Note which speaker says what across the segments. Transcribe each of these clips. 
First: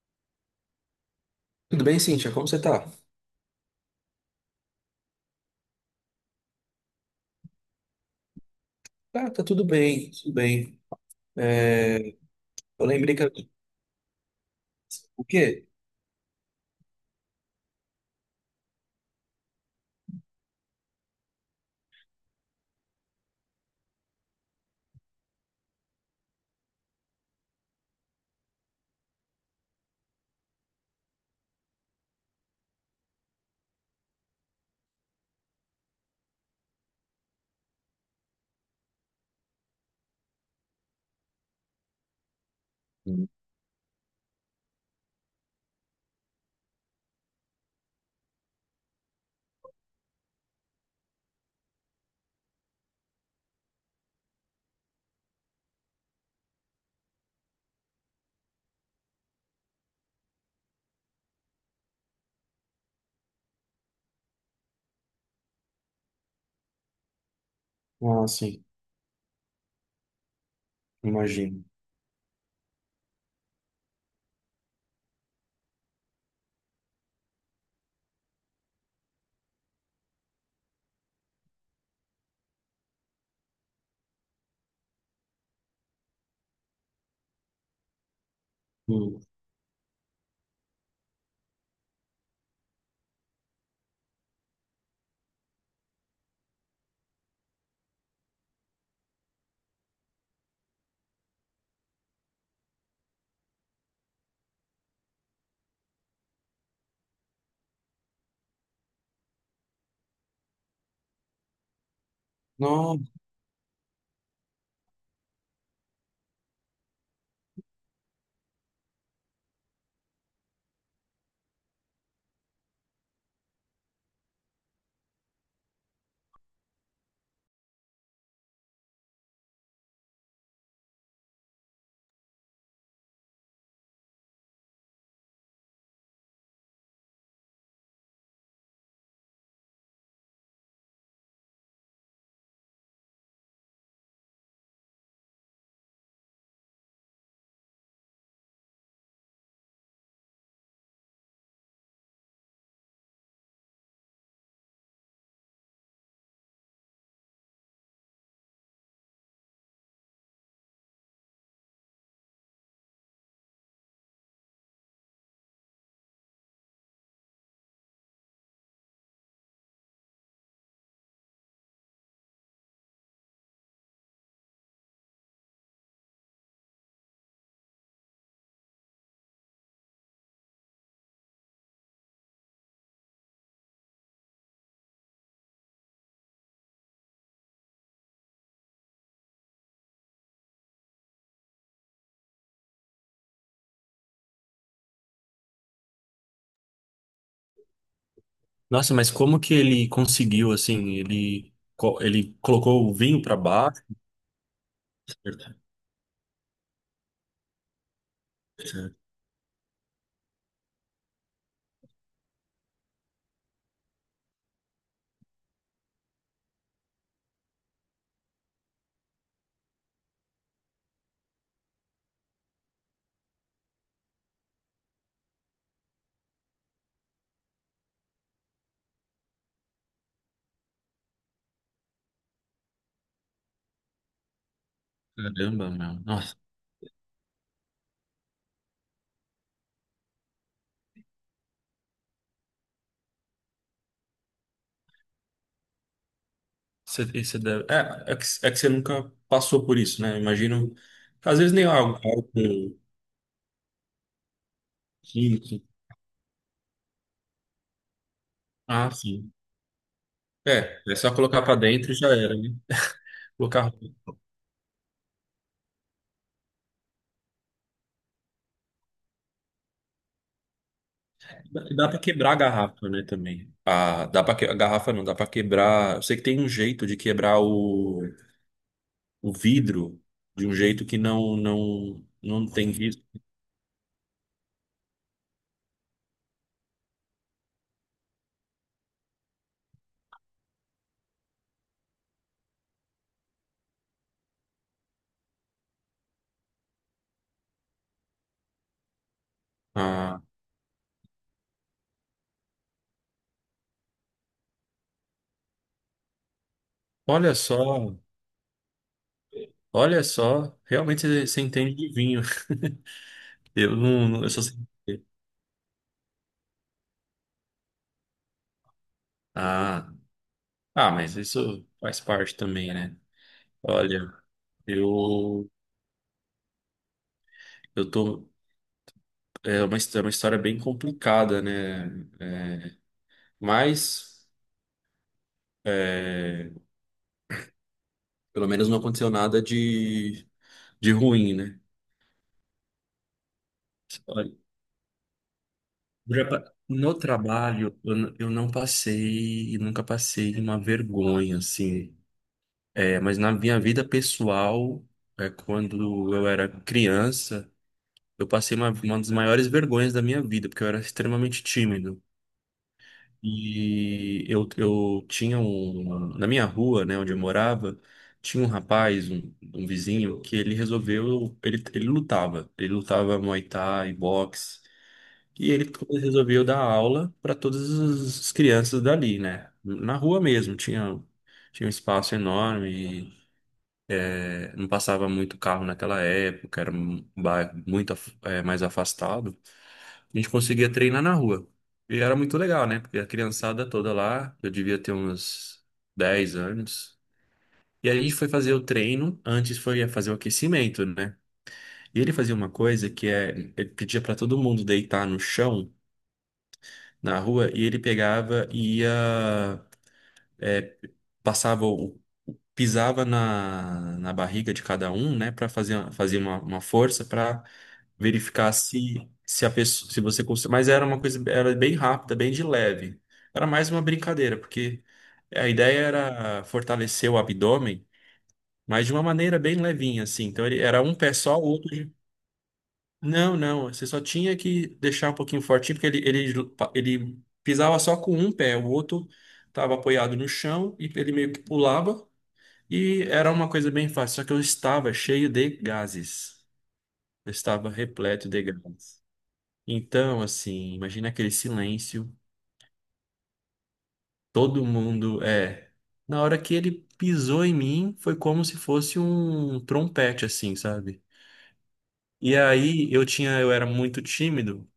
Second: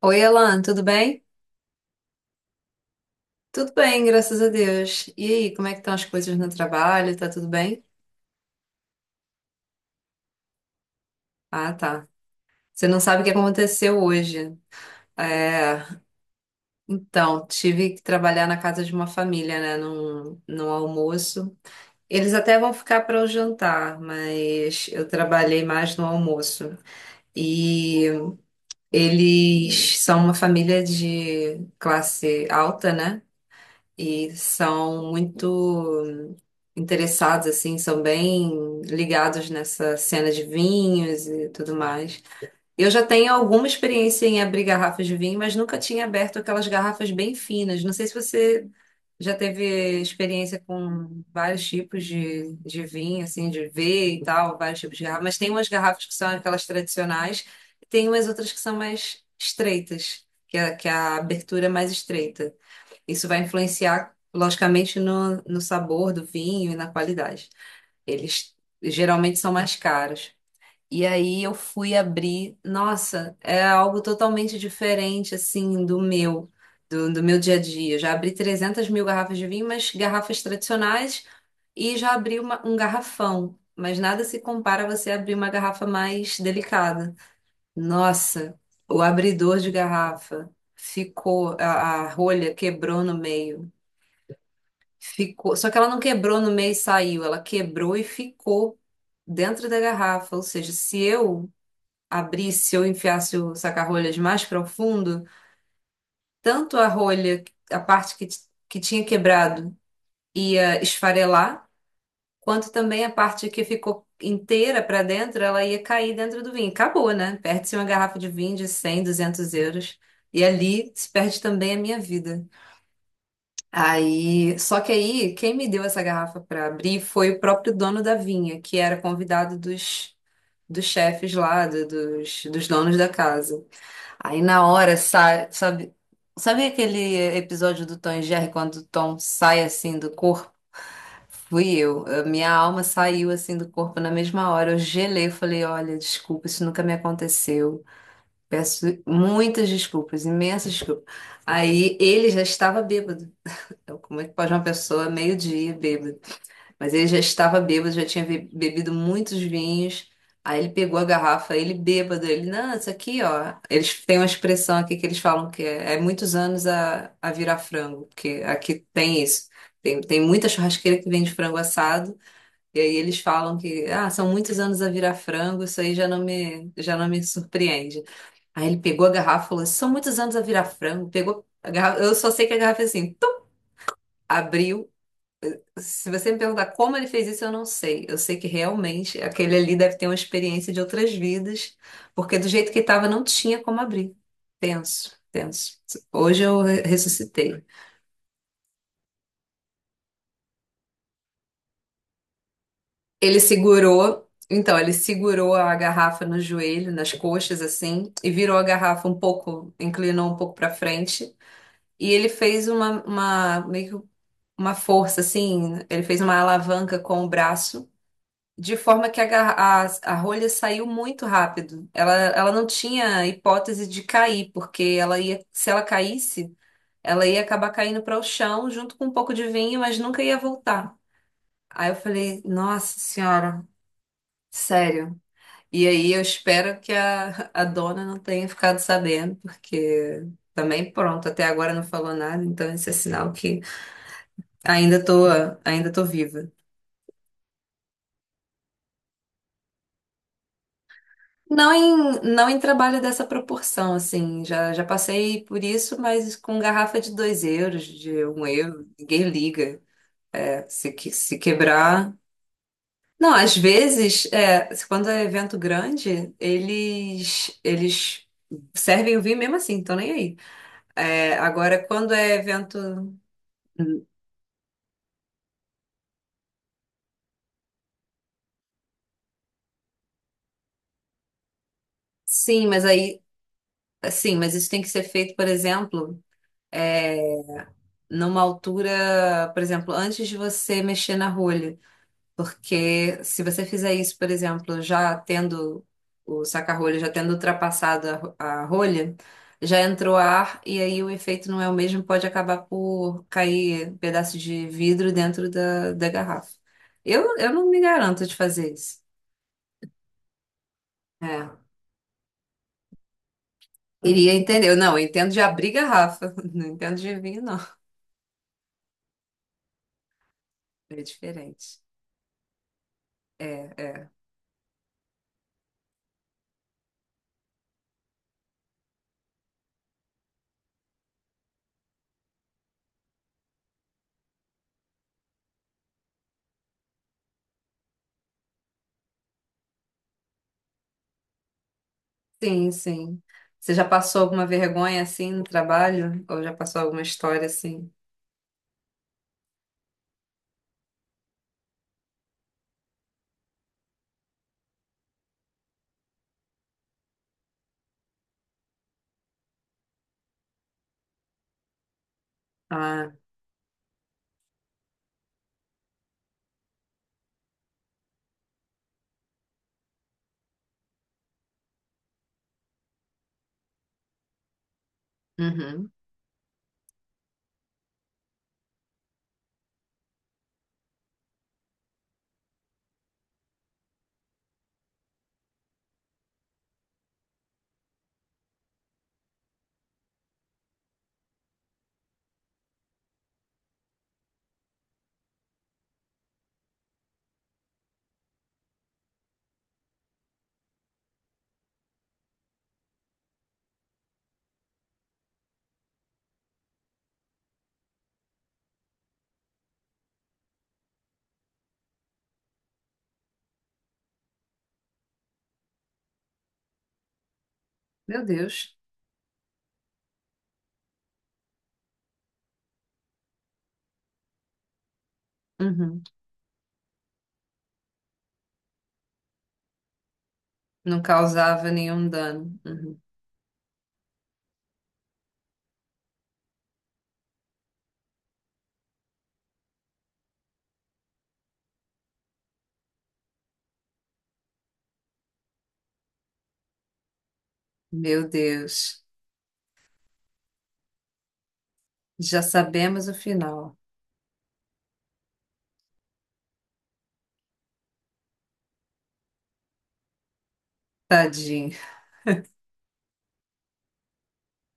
Speaker 1: Oi, Alan, tudo bem?
Speaker 2: Tudo bem, Cíntia? Como você tá?
Speaker 1: Tudo bem, graças a Deus. E aí, como é que estão as coisas no trabalho? Tá tudo bem?
Speaker 2: Ah, tá tudo bem, tudo bem.
Speaker 1: Ah, tá.
Speaker 2: É,
Speaker 1: Você
Speaker 2: eu
Speaker 1: não
Speaker 2: lembrei
Speaker 1: sabe
Speaker 2: que...
Speaker 1: o que aconteceu hoje.
Speaker 2: O quê?
Speaker 1: É, então, tive que trabalhar na casa de uma família, né, num almoço. Eles até vão ficar para o jantar, mas eu trabalhei mais no almoço. E eles são uma família de classe alta, né? E são muito interessados, assim, são bem ligados nessa cena de vinhos e tudo mais. Eu já
Speaker 2: Hum.
Speaker 1: tenho alguma experiência em abrir garrafas de vinho, mas nunca tinha aberto aquelas garrafas bem finas. Não sei se você já teve experiência com vários tipos de vinho, assim, de ver e tal, vários tipos de garrafas, mas tem umas garrafas que são aquelas tradicionais e tem umas outras que são mais estreitas, que é a abertura é mais estreita. Isso vai influenciar, logicamente, no sabor do vinho e na qualidade.
Speaker 2: Ah,
Speaker 1: Eles
Speaker 2: sim,
Speaker 1: geralmente são mais caros. E aí eu
Speaker 2: imagino.
Speaker 1: fui abrir, nossa, é algo totalmente diferente, assim, do meu dia a dia. Já abri 300 mil garrafas de vinho, mas garrafas tradicionais, e já abri um garrafão. Mas nada se compara a você abrir uma garrafa mais delicada. Nossa, o
Speaker 2: Hum.
Speaker 1: abridor de garrafa ficou, a rolha quebrou no meio. Ficou, só que ela não quebrou no meio e saiu, ela quebrou e ficou dentro da garrafa. Ou seja, se eu abrisse, se eu enfiasse o saca-rolhas mais profundo, tanto a rolha, a parte que tinha quebrado, ia esfarelar, quanto
Speaker 2: Não.
Speaker 1: também a parte que ficou inteira para dentro, ela ia cair dentro do vinho. Acabou, né? Perde-se uma garrafa de vinho de 100, 200 euros. E ali se perde também a minha vida. Aí, só que aí, quem me deu essa garrafa para abrir foi o próprio dono da vinha, que era convidado dos, dos chefes lá, dos donos da casa. Aí, na hora, sai, sabe, sabe aquele episódio do Tom e Jerry, quando o Tom sai assim do corpo? Fui eu. A minha alma saiu assim do corpo na mesma hora. Eu gelei, eu falei: olha, desculpa, isso nunca me aconteceu. Peço muitas desculpas, imensas desculpas. Aí ele já estava bêbado. Então, como é que pode uma pessoa meio-dia bêbada? Mas ele já estava bêbado, já tinha bebido muitos vinhos. Aí ele pegou a garrafa, ele bêbado, ele, não, isso aqui, ó. Eles têm uma expressão aqui que eles falam que é muitos anos a virar frango, porque aqui tem isso. Tem muita churrasqueira que vende frango assado, e aí eles falam que, ah, são muitos anos a virar frango, isso aí já não me surpreende. Aí ele pegou a garrafa e falou, são muitos anos a virar frango, pegou a garrafa, eu só sei que a garrafa é assim, tum, abriu, se você me perguntar como ele fez isso, eu não sei. Eu sei que realmente aquele ali deve ter uma experiência de outras vidas, porque do jeito que estava não tinha como abrir. Tenso, tenso. Hoje eu ressuscitei.
Speaker 2: Nossa, mas como que ele conseguiu, assim, ele colocou o vinho para
Speaker 1: Ele
Speaker 2: baixo?
Speaker 1: segurou, então, ele segurou a garrafa no joelho, nas coxas, assim, e virou a garrafa um pouco, inclinou um pouco para frente, e ele fez meio que uma força, assim, ele fez uma alavanca com o braço. De forma que a rolha saiu muito rápido. Ela não tinha hipótese de cair, porque ela ia, se ela caísse, ela ia acabar caindo para o chão junto com um pouco de vinho, mas nunca ia voltar. Aí eu falei, nossa senhora, sério.
Speaker 2: Caramba,
Speaker 1: E
Speaker 2: meu.
Speaker 1: aí eu
Speaker 2: Nossa,
Speaker 1: espero que a dona não tenha ficado sabendo, porque também pronto, até agora não falou nada, então esse é sinal que ainda tô, ainda tô viva.
Speaker 2: você deve... É que você nunca passou por isso, né? Imagino, às vezes nem
Speaker 1: Não em,
Speaker 2: algo
Speaker 1: não em trabalho dessa proporção, assim. Já passei
Speaker 2: químico.
Speaker 1: por isso, mas com garrafa de 2 euros, de 1 euro,
Speaker 2: Ah,
Speaker 1: ninguém
Speaker 2: sim.
Speaker 1: liga. É,
Speaker 2: É,
Speaker 1: Se,
Speaker 2: é
Speaker 1: que-
Speaker 2: só
Speaker 1: se
Speaker 2: colocar para dentro e já
Speaker 1: quebrar.
Speaker 2: era, né?
Speaker 1: Não, às
Speaker 2: Colocar
Speaker 1: vezes, é, quando é evento grande, eles servem o vinho mesmo assim, então nem aí. É,
Speaker 2: dá
Speaker 1: agora,
Speaker 2: pra
Speaker 1: quando
Speaker 2: quebrar
Speaker 1: é
Speaker 2: a
Speaker 1: evento.
Speaker 2: garrafa, né, também. Ah, dá para que... a garrafa não, dá pra quebrar. Eu sei que tem um jeito de quebrar o vidro de um jeito que não
Speaker 1: Sim,
Speaker 2: tem
Speaker 1: mas
Speaker 2: risco.
Speaker 1: aí. Sim, mas isso tem que ser feito, por exemplo, é, numa altura, por exemplo, antes de você mexer na rolha. Porque se você fizer isso, por exemplo, já tendo o saca-rolho, já tendo ultrapassado a rolha, já entrou
Speaker 2: Ah,
Speaker 1: ar e aí o efeito não é o mesmo, pode acabar por cair pedaço de vidro dentro da garrafa.
Speaker 2: olha
Speaker 1: Eu não me
Speaker 2: só,
Speaker 1: garanto de fazer isso.
Speaker 2: olha só, realmente você
Speaker 1: É.
Speaker 2: entende de vinho. Eu não, eu
Speaker 1: Iria
Speaker 2: só sei.
Speaker 1: entender. Eu Não, eu entendo de abrir garrafa. Não entendo de vinho, não.
Speaker 2: Ah, ah,
Speaker 1: É
Speaker 2: mas isso
Speaker 1: diferente.
Speaker 2: faz parte também, né?
Speaker 1: É, é.
Speaker 2: Olha, eu eu tô, é uma, é uma história bem complicada, né? É, mas é, pelo menos não aconteceu nada de, de ruim, né?
Speaker 1: Sim, sim. Você já passou
Speaker 2: Olha,
Speaker 1: alguma vergonha assim no trabalho? Ou já passou
Speaker 2: no
Speaker 1: alguma história
Speaker 2: trabalho,
Speaker 1: assim?
Speaker 2: eu não passei, e nunca passei uma vergonha, assim. É, mas na minha vida pessoal, é, quando eu era criança, eu passei uma das maiores vergonhas da minha vida, porque eu era extremamente tímido.
Speaker 1: Ah.
Speaker 2: E eu tinha um. Na minha rua, né, onde eu morava, tinha um rapaz, um vizinho, que ele resolveu. Ele lutava. Ele lutava Muay Thai, boxe. E ele
Speaker 1: Uhum.
Speaker 2: resolveu dar aula para todas as crianças dali, né? Na rua mesmo. Tinha um espaço enorme. Não passava muito carro naquela época, era um bairro muito mais afastado. A gente conseguia treinar na rua. E era muito legal, né? Porque a criançada toda lá, eu devia ter uns 10 anos. E aí a gente foi fazer o treino, antes foi fazer o aquecimento, né? E ele fazia uma coisa que é, ele pedia para todo mundo deitar no chão, na rua, e ele pegava e ia passava o- pisava na barriga de cada um, né, para fazer uma força para
Speaker 1: Meu
Speaker 2: verificar
Speaker 1: Deus.
Speaker 2: se a pessoa, se você conseguia, mas era uma coisa era bem rápida, bem de leve. Era mais uma brincadeira, porque a ideia
Speaker 1: Uhum.
Speaker 2: era fortalecer o abdômen, mas de uma maneira bem levinha assim. Então ele era um
Speaker 1: Não
Speaker 2: pé só, o
Speaker 1: causava
Speaker 2: outro.
Speaker 1: nenhum dano. Uhum.
Speaker 2: Não, não, você só tinha que deixar um pouquinho fortinho, porque ele pisava só com um pé, o outro estava apoiado no chão e ele meio que pulava e era uma coisa bem fácil, só que eu estava cheio de gases. Eu estava repleto
Speaker 1: Meu
Speaker 2: de gases.
Speaker 1: Deus.
Speaker 2: Então, assim, imagina aquele silêncio,
Speaker 1: Já sabemos o final.
Speaker 2: todo mundo é. Na hora que ele pisou em mim, foi como se fosse um trompete, assim, sabe?
Speaker 1: Tadinho.
Speaker 2: E aí eu tinha, eu era muito tímido.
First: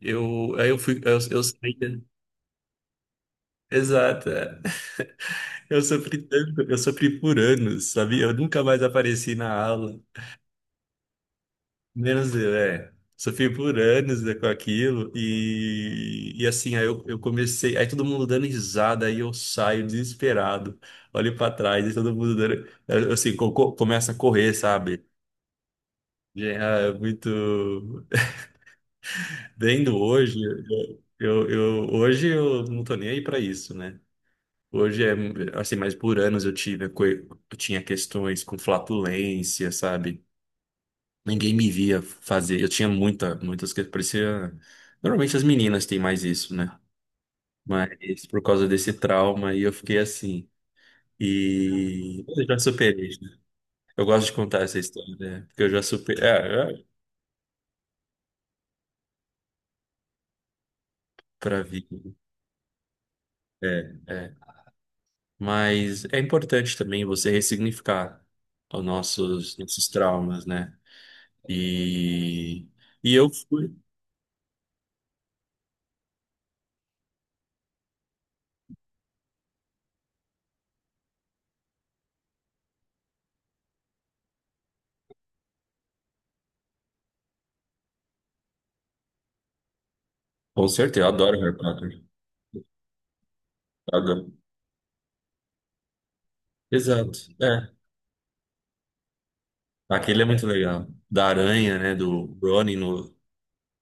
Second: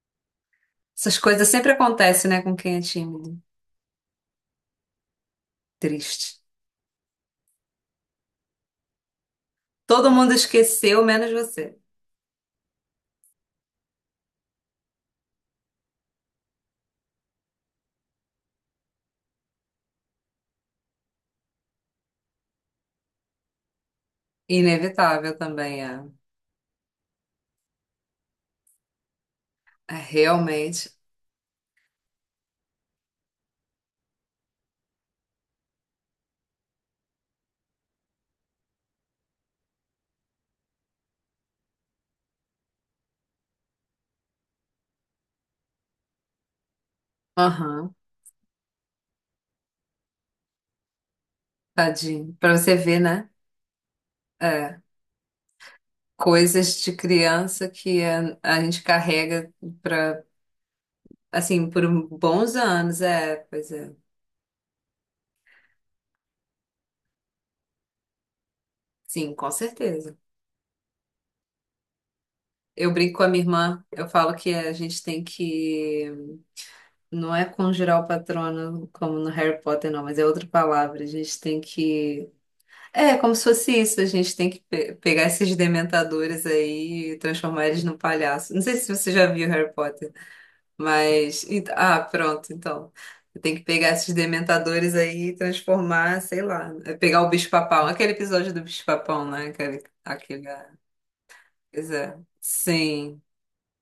Speaker 2: Eu fui,
Speaker 1: Essas
Speaker 2: eu
Speaker 1: coisas sempre
Speaker 2: saí.
Speaker 1: acontecem, né, com quem é tímido.
Speaker 2: Exato. É. Eu sofri
Speaker 1: Triste.
Speaker 2: tanto, eu sofri por anos, sabia? Eu nunca mais apareci na aula.
Speaker 1: Todo mundo esqueceu, menos você.
Speaker 2: Menos eu, é. Sofri por anos, né, com aquilo e assim, eu comecei, aí todo mundo dando risada, aí eu saio desesperado, olho pra trás e todo mundo dando, eu, assim, começa a correr, sabe?
Speaker 1: Inevitável também, é.
Speaker 2: Já é muito,
Speaker 1: É
Speaker 2: vendo hoje,
Speaker 1: realmente.
Speaker 2: hoje eu não tô nem aí pra isso, né? Hoje é, assim, mas por anos eu tive, eu tinha questões com flatulência, sabe? Ninguém me via fazer. Eu tinha muitas que parecia. Normalmente as meninas têm mais isso, né?
Speaker 1: Aham.
Speaker 2: Mas por causa desse trauma aí eu fiquei assim. E
Speaker 1: Tadinho.
Speaker 2: eu
Speaker 1: Pra
Speaker 2: já
Speaker 1: você ver,
Speaker 2: superei,
Speaker 1: né?
Speaker 2: né? Eu gosto de contar essa
Speaker 1: É.
Speaker 2: história, né? Porque eu já superei.
Speaker 1: Coisas de criança que a gente carrega pra,
Speaker 2: Pra
Speaker 1: assim, por
Speaker 2: vir.
Speaker 1: bons anos. É, pois
Speaker 2: É,
Speaker 1: é.
Speaker 2: é. Mas é importante também você ressignificar
Speaker 1: Sim, com
Speaker 2: nossos
Speaker 1: certeza.
Speaker 2: traumas, né? E,
Speaker 1: Eu
Speaker 2: e
Speaker 1: brinco com a
Speaker 2: eu
Speaker 1: minha
Speaker 2: fui.
Speaker 1: irmã, eu falo que a gente tem que. Não é conjurar o patrono como no Harry Potter, não, mas é outra palavra. A gente tem que. É, como se fosse isso, a gente tem que pegar esses dementadores aí e transformar eles num palhaço. Não sei se você já viu Harry Potter,
Speaker 2: Com certeza, eu adoro Harry
Speaker 1: Ah,
Speaker 2: Potter.
Speaker 1: pronto, então. Tem que pegar esses
Speaker 2: Adoro.
Speaker 1: dementadores aí e transformar, sei lá.
Speaker 2: Exato.
Speaker 1: Pegar o
Speaker 2: É.
Speaker 1: bicho-papão. Aquele episódio do bicho-papão, né? Aquele.
Speaker 2: Aquele é muito
Speaker 1: aquele...
Speaker 2: legal. Da aranha,
Speaker 1: Pois
Speaker 2: né?
Speaker 1: é.
Speaker 2: Do Ronnie no,
Speaker 1: Sim.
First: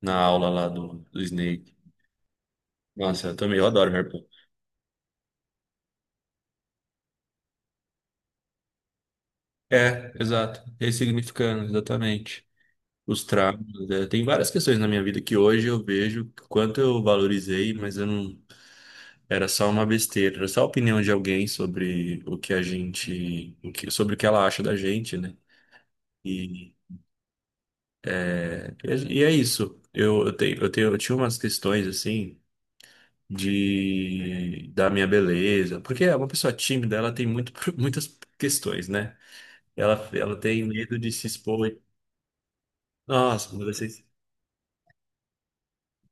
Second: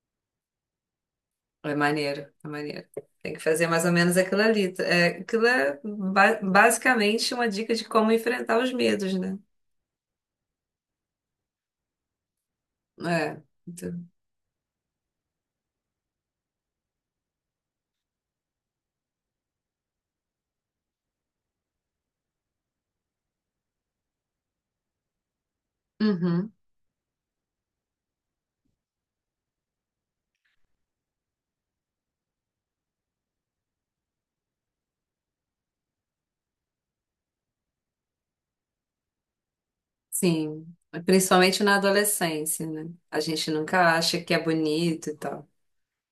Speaker 2: na aula lá do
Speaker 1: É
Speaker 2: Snake.
Speaker 1: maneiro, é maneiro.
Speaker 2: Nossa,
Speaker 1: Tem que
Speaker 2: eu
Speaker 1: fazer mais ou
Speaker 2: adoro Harry
Speaker 1: menos
Speaker 2: Potter.
Speaker 1: aquilo ali. É, aquilo é basicamente uma dica de como enfrentar os medos, né?
Speaker 2: É, exato. Ressignificando, exatamente. Os
Speaker 1: É.
Speaker 2: traumas, né?
Speaker 1: Então,
Speaker 2: Tem várias questões na minha vida que hoje eu vejo o quanto eu valorizei, mas eu não. Era só uma besteira, era só a opinião de alguém sobre o que a gente, sobre o que ela acha da gente, né?
Speaker 1: uhum,
Speaker 2: E, e é isso. Eu tinha umas questões assim. De da minha beleza, porque é uma pessoa tímida, ela tem muito, muitas questões, né? Ela tem
Speaker 1: sim.
Speaker 2: medo de se
Speaker 1: Principalmente
Speaker 2: expor.
Speaker 1: na
Speaker 2: E-
Speaker 1: adolescência, né? A
Speaker 2: Nossa,
Speaker 1: gente
Speaker 2: quando
Speaker 1: nunca
Speaker 2: vocês.
Speaker 1: acha que é bonito e tal. O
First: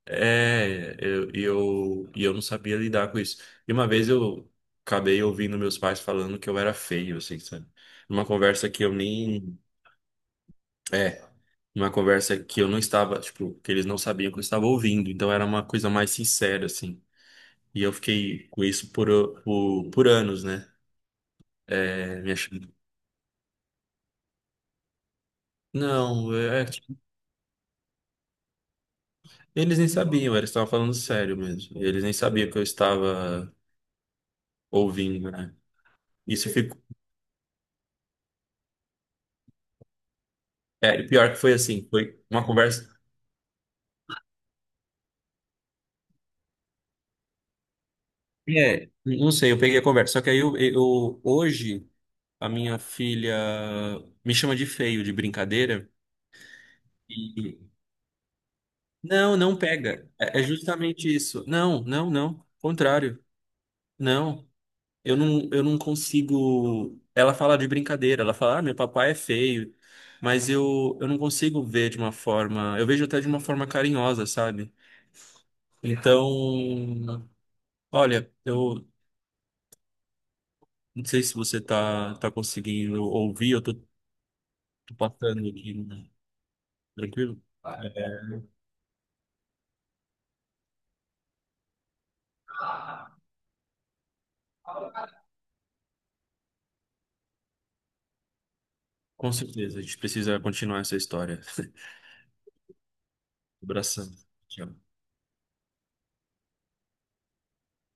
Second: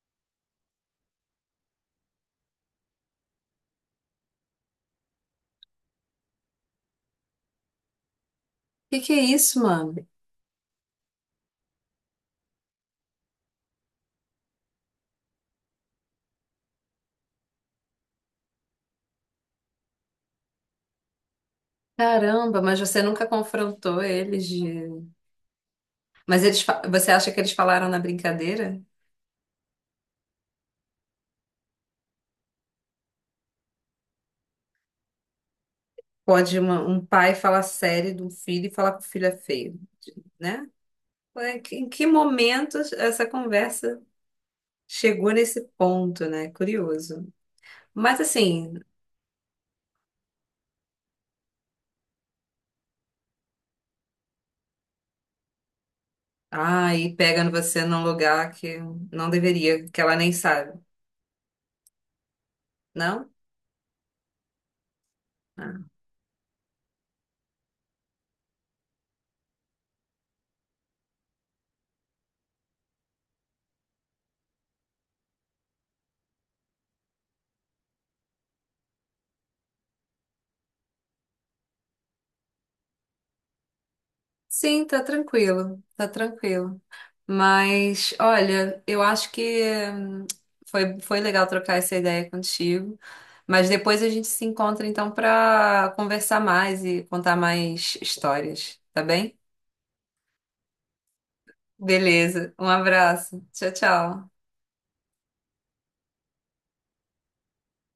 Speaker 2: É, eu não sabia lidar com isso. E uma vez eu acabei ouvindo meus pais falando que eu era feio, assim, sabe? Numa conversa que eu
Speaker 1: que que é
Speaker 2: nem.
Speaker 1: isso, mano?
Speaker 2: É, numa conversa que eu não estava, tipo, que eles não sabiam que eu estava ouvindo. Então era uma coisa mais sincera, assim. E eu fiquei com isso por anos, né? É, me
Speaker 1: Caramba,
Speaker 2: achando.
Speaker 1: mas você nunca confrontou eles de...
Speaker 2: Não,
Speaker 1: Mas eles,
Speaker 2: é,
Speaker 1: fa-
Speaker 2: que
Speaker 1: você acha que eles falaram na brincadeira?
Speaker 2: eles nem sabiam, eles estavam falando sério mesmo. Eles nem sabiam que eu estava ouvindo, né? Isso
Speaker 1: Pode
Speaker 2: ficou.
Speaker 1: um pai falar sério de um filho e falar que o filho é feio, né?
Speaker 2: É, e pior que foi
Speaker 1: Em
Speaker 2: assim,
Speaker 1: que
Speaker 2: foi uma
Speaker 1: momento
Speaker 2: conversa.
Speaker 1: essa conversa chegou nesse ponto, né? Curioso. Mas assim,
Speaker 2: É, não sei, eu peguei a conversa. Só que hoje a minha filha me chama de feio, de brincadeira.
Speaker 1: ai, pega
Speaker 2: E
Speaker 1: você num lugar que não
Speaker 2: não, não
Speaker 1: deveria, que
Speaker 2: pega.
Speaker 1: ela nem
Speaker 2: É, é
Speaker 1: sabe,
Speaker 2: justamente isso. Não, não, não. Contrário.
Speaker 1: não?
Speaker 2: Não. Eu não
Speaker 1: Ah.
Speaker 2: consigo. Ela fala de brincadeira, ela fala, ah, meu papai é feio, mas eu não consigo ver de uma forma. Eu vejo até de uma forma carinhosa, sabe? Então, olha, eu não sei se você tá conseguindo ouvir,
Speaker 1: Sim,
Speaker 2: tô
Speaker 1: tá
Speaker 2: passando aqui,
Speaker 1: tranquilo, tá
Speaker 2: né?
Speaker 1: tranquilo.
Speaker 2: Tranquilo?
Speaker 1: Mas, olha, eu acho que hum, foi legal trocar essa ideia contigo. Mas depois a gente se encontra então pra conversar mais e contar mais histórias, tá
Speaker 2: Com
Speaker 1: bem?
Speaker 2: certeza, a gente precisa continuar essa história.
Speaker 1: Beleza, um abraço. Tchau,
Speaker 2: Abração.
Speaker 1: tchau.
Speaker 2: Tchau.